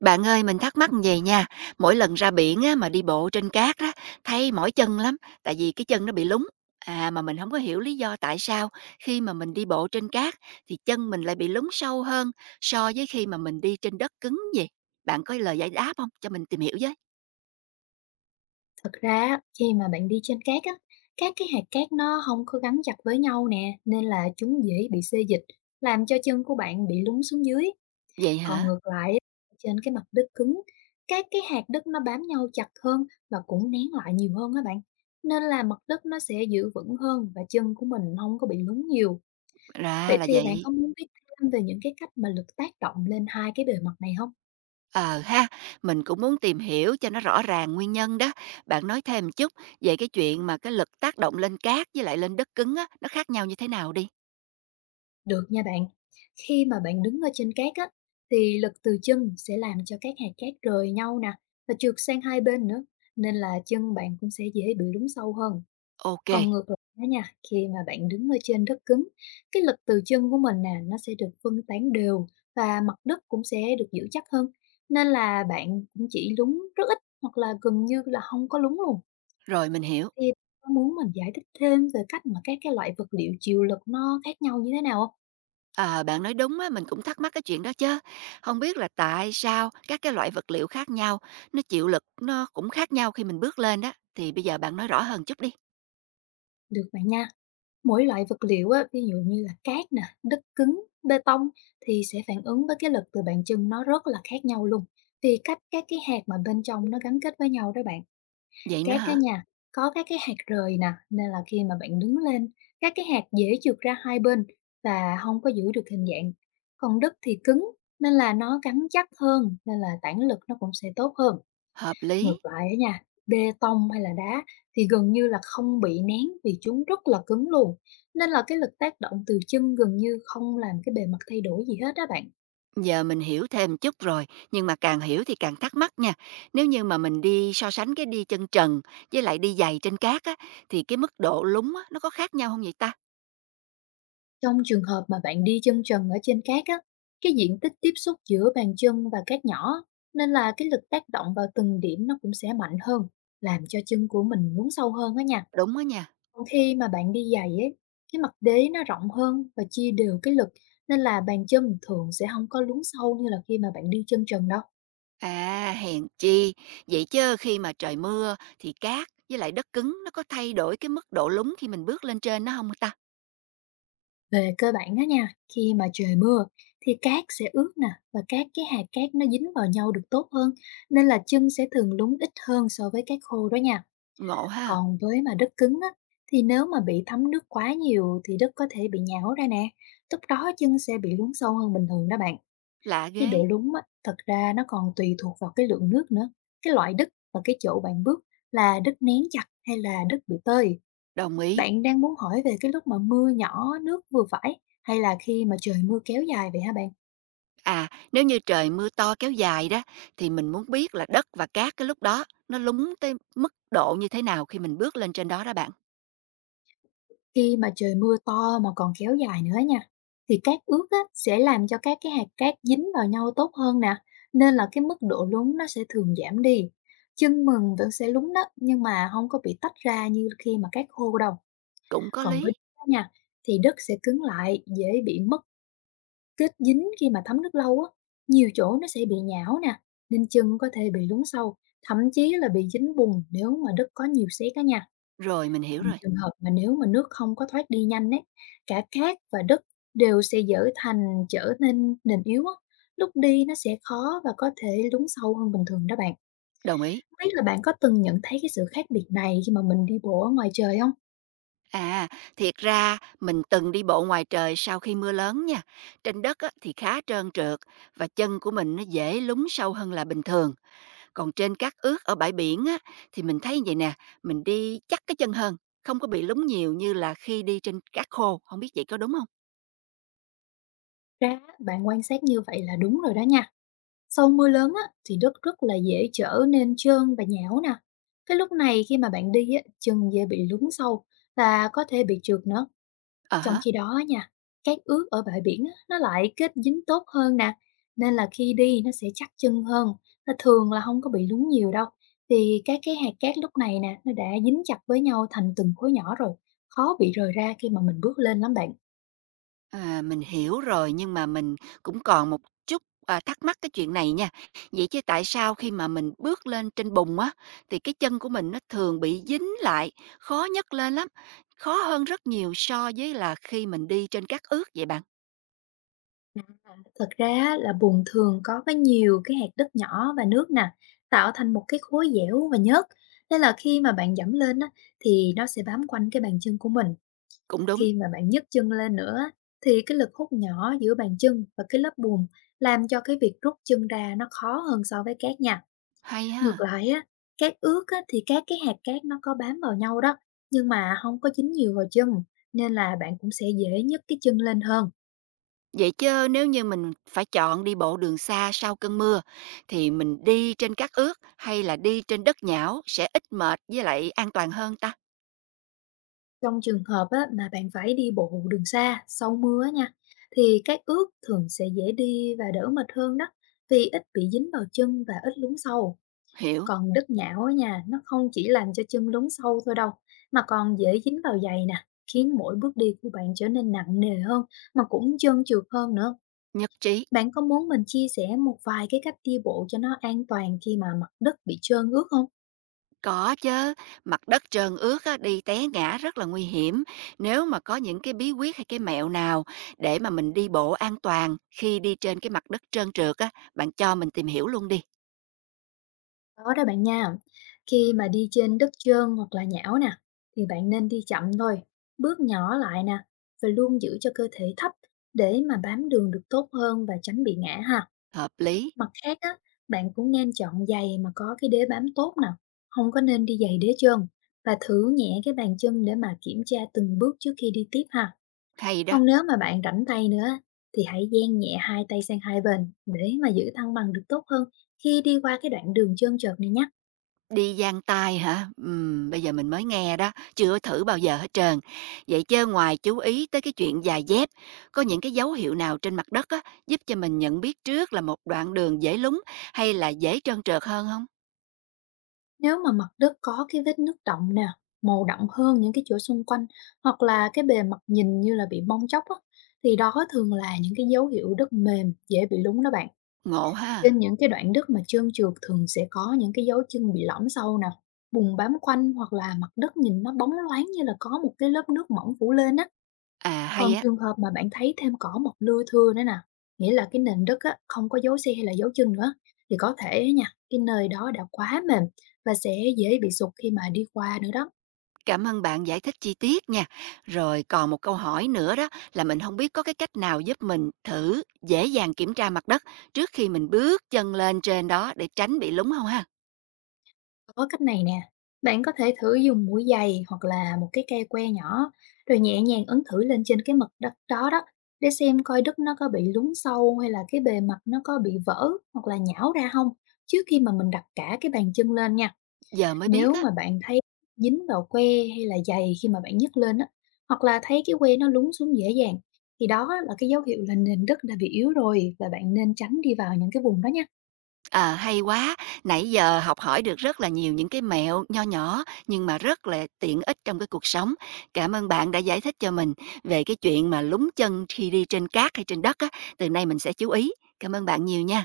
Bạn ơi, mình thắc mắc về nha, mỗi lần ra biển á, mà đi bộ trên cát á, thấy mỏi chân lắm, tại vì cái chân nó bị lún. À mà mình không có hiểu lý do tại sao khi mà mình đi bộ trên cát thì chân mình lại bị lún sâu hơn so với khi mà mình đi trên đất cứng vậy. Bạn có lời giải đáp không cho mình tìm hiểu với? Thật ra á, khi mà bạn đi trên cát á, các cái hạt cát nó không có gắn chặt với nhau nè, nên là chúng dễ bị xê dịch, làm cho chân của bạn bị lún xuống dưới. Vậy Còn hả? ngược lại á, trên cái mặt đất cứng, các cái hạt đất nó bám nhau chặt hơn và cũng nén lại nhiều hơn á bạn, nên là mặt đất nó sẽ giữ vững hơn và chân của mình không có bị lún nhiều. Ra Vậy là thì bạn vậy. có muốn biết thêm về những cái cách mà lực tác động lên hai cái bề mặt này không? Ờ ha, mình cũng muốn tìm hiểu cho nó rõ ràng nguyên nhân đó. Bạn nói thêm chút về cái chuyện mà cái lực tác động lên cát với lại lên đất cứng á, nó khác nhau như thế nào đi. Được nha bạn. Khi mà bạn đứng ở trên cát á, thì lực từ chân sẽ làm cho các hạt cát rời nhau nè và trượt sang hai bên nữa, nên là chân bạn cũng sẽ dễ bị lún sâu hơn. Ok. Còn ngược lại đó nha, khi mà bạn đứng ở trên đất cứng, cái lực từ chân của mình nè nó sẽ được phân tán đều và mặt đất cũng sẽ được giữ chắc hơn. Nên là bạn cũng chỉ lún rất ít hoặc là gần như là không có lún luôn. Rồi, mình hiểu. Thì bạn có muốn mình giải thích thêm về cách mà các cái loại vật liệu chịu lực nó khác nhau như thế nào không? À, bạn nói đúng á, mình cũng thắc mắc cái chuyện đó chứ, không biết là tại sao các cái loại vật liệu khác nhau, nó chịu lực nó cũng khác nhau khi mình bước lên đó, thì bây giờ bạn nói rõ hơn chút đi. Được bạn nha. Mỗi loại vật liệu á, ví dụ như là cát nè, đất cứng, bê tông thì sẽ phản ứng với cái lực từ bàn chân nó rất là khác nhau luôn. Vì cách các cái hạt mà bên trong nó gắn kết với nhau đó bạn. Vậy nữa Cát á hả? nha, có các cái hạt rời nè, nên là khi mà bạn đứng lên, các cái hạt dễ trượt ra hai bên và không có giữ được hình dạng. Còn đất thì cứng nên là nó gắn chắc hơn, nên là tản lực nó cũng sẽ tốt hơn. Hợp lý. Ngược lại á nha, bê tông hay là đá thì gần như là không bị nén vì chúng rất là cứng luôn. Nên là cái lực tác động từ chân gần như không làm cái bề mặt thay đổi gì hết á bạn. Giờ mình hiểu thêm chút rồi, nhưng mà càng hiểu thì càng thắc mắc nha. Nếu như mà mình đi so sánh cái đi chân trần với lại đi giày trên cát á, thì cái mức độ lún á, nó có khác nhau không vậy ta? Trong trường hợp mà bạn đi chân trần ở trên cát á, cái diện tích tiếp xúc giữa bàn chân và cát nhỏ nên là cái lực tác động vào từng điểm nó cũng sẽ mạnh hơn, làm cho chân của mình lún sâu hơn á nha. Đúng á nha. Còn khi mà bạn đi giày ấy, cái mặt đế nó rộng hơn và chia đều cái lực nên là bàn chân thường sẽ không có lún sâu như là khi mà bạn đi chân trần đâu. À, hèn chi. Vậy chứ khi mà trời mưa thì cát với lại đất cứng nó có thay đổi cái mức độ lún khi mình bước lên trên nó không ta? Về cơ bản á nha, khi mà trời mưa thì cát sẽ ướt nè và các cái hạt cát nó dính vào nhau được tốt hơn, nên là chân sẽ thường lún ít hơn so với cát khô đó nha. Ngộ ha, Còn với mà đất cứng á, thì nếu mà bị thấm nước quá nhiều thì đất có thể bị nhão ra nè, lúc đó chân sẽ bị lún sâu hơn bình thường đó bạn. lạ Cái độ ghê. lúng á, thật ra nó còn tùy thuộc vào cái lượng nước nữa, cái loại đất và cái chỗ bạn bước là đất nén chặt hay là đất bị tơi. Đồng ý. Bạn đang muốn hỏi về cái lúc mà mưa nhỏ nước vừa phải hay là khi mà trời mưa kéo dài vậy hả bạn? À, nếu như trời mưa to kéo dài đó, thì mình muốn biết là đất và cát cái lúc đó nó lún tới mức độ như thế nào khi mình bước lên trên đó đó bạn? Khi mà trời mưa to mà còn kéo dài nữa nha. Thì cát ướt á, sẽ làm cho các cái hạt cát dính vào nhau tốt hơn nè, nên là cái mức độ lún nó sẽ thường giảm đi. Chân mừng vẫn sẽ lún đó, nhưng mà không có bị tách ra như khi mà cát khô đâu. Cũng có Còn với lý. đất á nha, thì đất sẽ cứng lại, dễ bị mất kết dính khi mà thấm nước lâu á. Nhiều chỗ nó sẽ bị nhão nè, nên chân có thể bị lún sâu, thậm chí là bị dính bùn nếu mà đất có nhiều sét á nha. Rồi, mình hiểu Còn rồi. trường hợp mà nếu mà nước không có thoát đi nhanh ấy, cả cát và đất đều sẽ dở thành trở nên nền yếu á. Lúc đi nó sẽ khó và có thể lún sâu hơn bình thường đó bạn. Đồng ý. Không biết là bạn có từng nhận thấy cái sự khác biệt này khi mà mình đi bộ ở ngoài trời không? À, thiệt ra mình từng đi bộ ngoài trời sau khi mưa lớn nha. Trên đất á, thì khá trơn trượt và chân của mình nó dễ lún sâu hơn là bình thường. Còn trên cát ướt ở bãi biển á, thì mình thấy vậy nè, mình đi chắc cái chân hơn, không có bị lún nhiều như là khi đi trên cát khô. Không biết vậy có đúng không? Ra bạn quan sát như vậy là đúng rồi đó nha. Sau mưa lớn á, thì đất rất là dễ trở nên trơn và nhão nè. Cái lúc này khi mà bạn đi á, chân dễ bị lún sâu và có thể bị trượt nữa. Ờ Trong hả? khi đó á nha, cát ướt ở bãi biển á, nó lại kết dính tốt hơn nè. Nên là khi đi nó sẽ chắc chân hơn và thường là không có bị lún nhiều đâu. Thì các cái hạt cát lúc này nè, nó đã dính chặt với nhau thành từng khối nhỏ rồi. Khó bị rời ra khi mà mình bước lên lắm bạn. À, mình hiểu rồi, nhưng mà mình cũng còn một chút thắc mắc cái chuyện này nha. Vậy chứ tại sao khi mà mình bước lên trên bùn á, thì cái chân của mình nó thường bị dính lại, khó nhấc lên lắm, khó hơn rất nhiều so với là khi mình đi trên cát ướt vậy bạn? Thật ra á, là bùn thường có với nhiều cái hạt đất nhỏ và nước nè, tạo thành một cái khối dẻo và nhớt. Nên là khi mà bạn dẫm lên á, thì nó sẽ bám quanh cái bàn chân của mình. Cũng đúng, Khi mà bạn nhấc chân lên nữa á, thì cái lực hút nhỏ giữa bàn chân và cái lớp bùn làm cho cái việc rút chân ra nó khó hơn so với cát nha. hay Ngược ha. lại á, cát ướt á, thì các cái hạt cát nó có bám vào nhau đó, nhưng mà không có dính nhiều vào chân, nên là bạn cũng sẽ dễ nhấc cái chân lên hơn. Vậy chứ nếu như mình phải chọn đi bộ đường xa sau cơn mưa, thì mình đi trên cát ướt hay là đi trên đất nhão sẽ ít mệt với lại an toàn hơn ta? Trong trường hợp á, mà bạn phải đi bộ đường xa sau mưa á nha, thì các ướt thường sẽ dễ đi và đỡ mệt hơn đó, vì ít bị dính vào chân và ít lún sâu. Hiểu, Còn đất nhão á nha, nó không chỉ làm cho chân lún sâu thôi đâu, mà còn dễ dính vào giày nè, khiến mỗi bước đi của bạn trở nên nặng nề hơn, mà cũng trơn trượt hơn nữa. nhất trí. Bạn có muốn mình chia sẻ một vài cái cách đi bộ cho nó an toàn khi mà mặt đất bị trơn ướt không? Có chứ, mặt đất trơn ướt á, đi té ngã rất là nguy hiểm. Nếu mà có những cái bí quyết hay cái mẹo nào để mà mình đi bộ an toàn khi đi trên cái mặt đất trơn trượt á, bạn cho mình tìm hiểu luôn đi. Có đó bạn nha. Khi mà đi trên đất trơn hoặc là nhão nè, thì bạn nên đi chậm thôi, bước nhỏ lại nè, và luôn giữ cho cơ thể thấp để mà bám đường được tốt hơn và tránh bị ngã ha. Hợp lý, Mặt khác á, bạn cũng nên chọn giày mà có cái đế bám tốt nè, không có nên đi giày đế trơn và thử nhẹ cái bàn chân để mà kiểm tra từng bước trước khi đi tiếp ha. hay đó. Còn nếu mà bạn rảnh tay nữa á, thì hãy dang nhẹ hai tay sang hai bên để mà giữ thăng bằng được tốt hơn khi đi qua cái đoạn đường trơn trượt này nhé. Đi giang tay hả? Bây giờ mình mới nghe đó, chưa thử bao giờ hết trơn. Vậy chứ ngoài chú ý tới cái chuyện giày dép, có những cái dấu hiệu nào trên mặt đất á, giúp cho mình nhận biết trước là một đoạn đường dễ lún hay là dễ trơn trượt hơn không? Nếu mà mặt đất có cái vết nứt đậm nè, màu đậm hơn những cái chỗ xung quanh hoặc là cái bề mặt nhìn như là bị bong tróc á, thì đó thường là những cái dấu hiệu đất mềm dễ bị lún đó bạn. Ngộ Trên ha. những cái đoạn đất mà trơn trượt thường sẽ có những cái dấu chân bị lõm sâu nè, bùn bám quanh hoặc là mặt đất nhìn nó bóng loáng như là có một cái lớp nước mỏng phủ lên á. À Còn hay á, trường hợp mà bạn thấy thêm cỏ mọc lưa thưa nữa nè, nghĩa là cái nền đất á, không có dấu xe hay là dấu chân nữa, thì có thể á nha, cái nơi đó đã quá mềm và sẽ dễ bị sụt khi mà đi qua nữa đó. cảm ơn bạn giải thích chi tiết nha. Rồi còn một câu hỏi nữa đó là mình không biết có cái cách nào giúp mình thử dễ dàng kiểm tra mặt đất trước khi mình bước chân lên trên đó để tránh bị lún không ha? Có cách này nè, bạn có thể thử dùng mũi giày hoặc là một cái cây que nhỏ, rồi nhẹ nhàng ấn thử lên trên cái mặt đất đó đó, để xem coi đất nó có bị lún sâu hay là cái bề mặt nó có bị vỡ hoặc là nhão ra không, trước khi mà mình đặt cả cái bàn chân lên nha. Giờ mới biết Nếu á. mà bạn thấy dính vào que hay là giày khi mà bạn nhấc lên á, hoặc là thấy cái que nó lún xuống dễ dàng, thì đó là cái dấu hiệu là nền đất đã bị yếu rồi và bạn nên tránh đi vào những cái vùng đó nha. Ờ, hay quá, nãy giờ học hỏi được rất là nhiều những cái mẹo nho nhỏ nhưng mà rất là tiện ích trong cái cuộc sống. Cảm ơn bạn đã giải thích cho mình về cái chuyện mà lún chân khi đi trên cát hay trên đất á, từ nay mình sẽ chú ý. Cảm ơn bạn nhiều nha.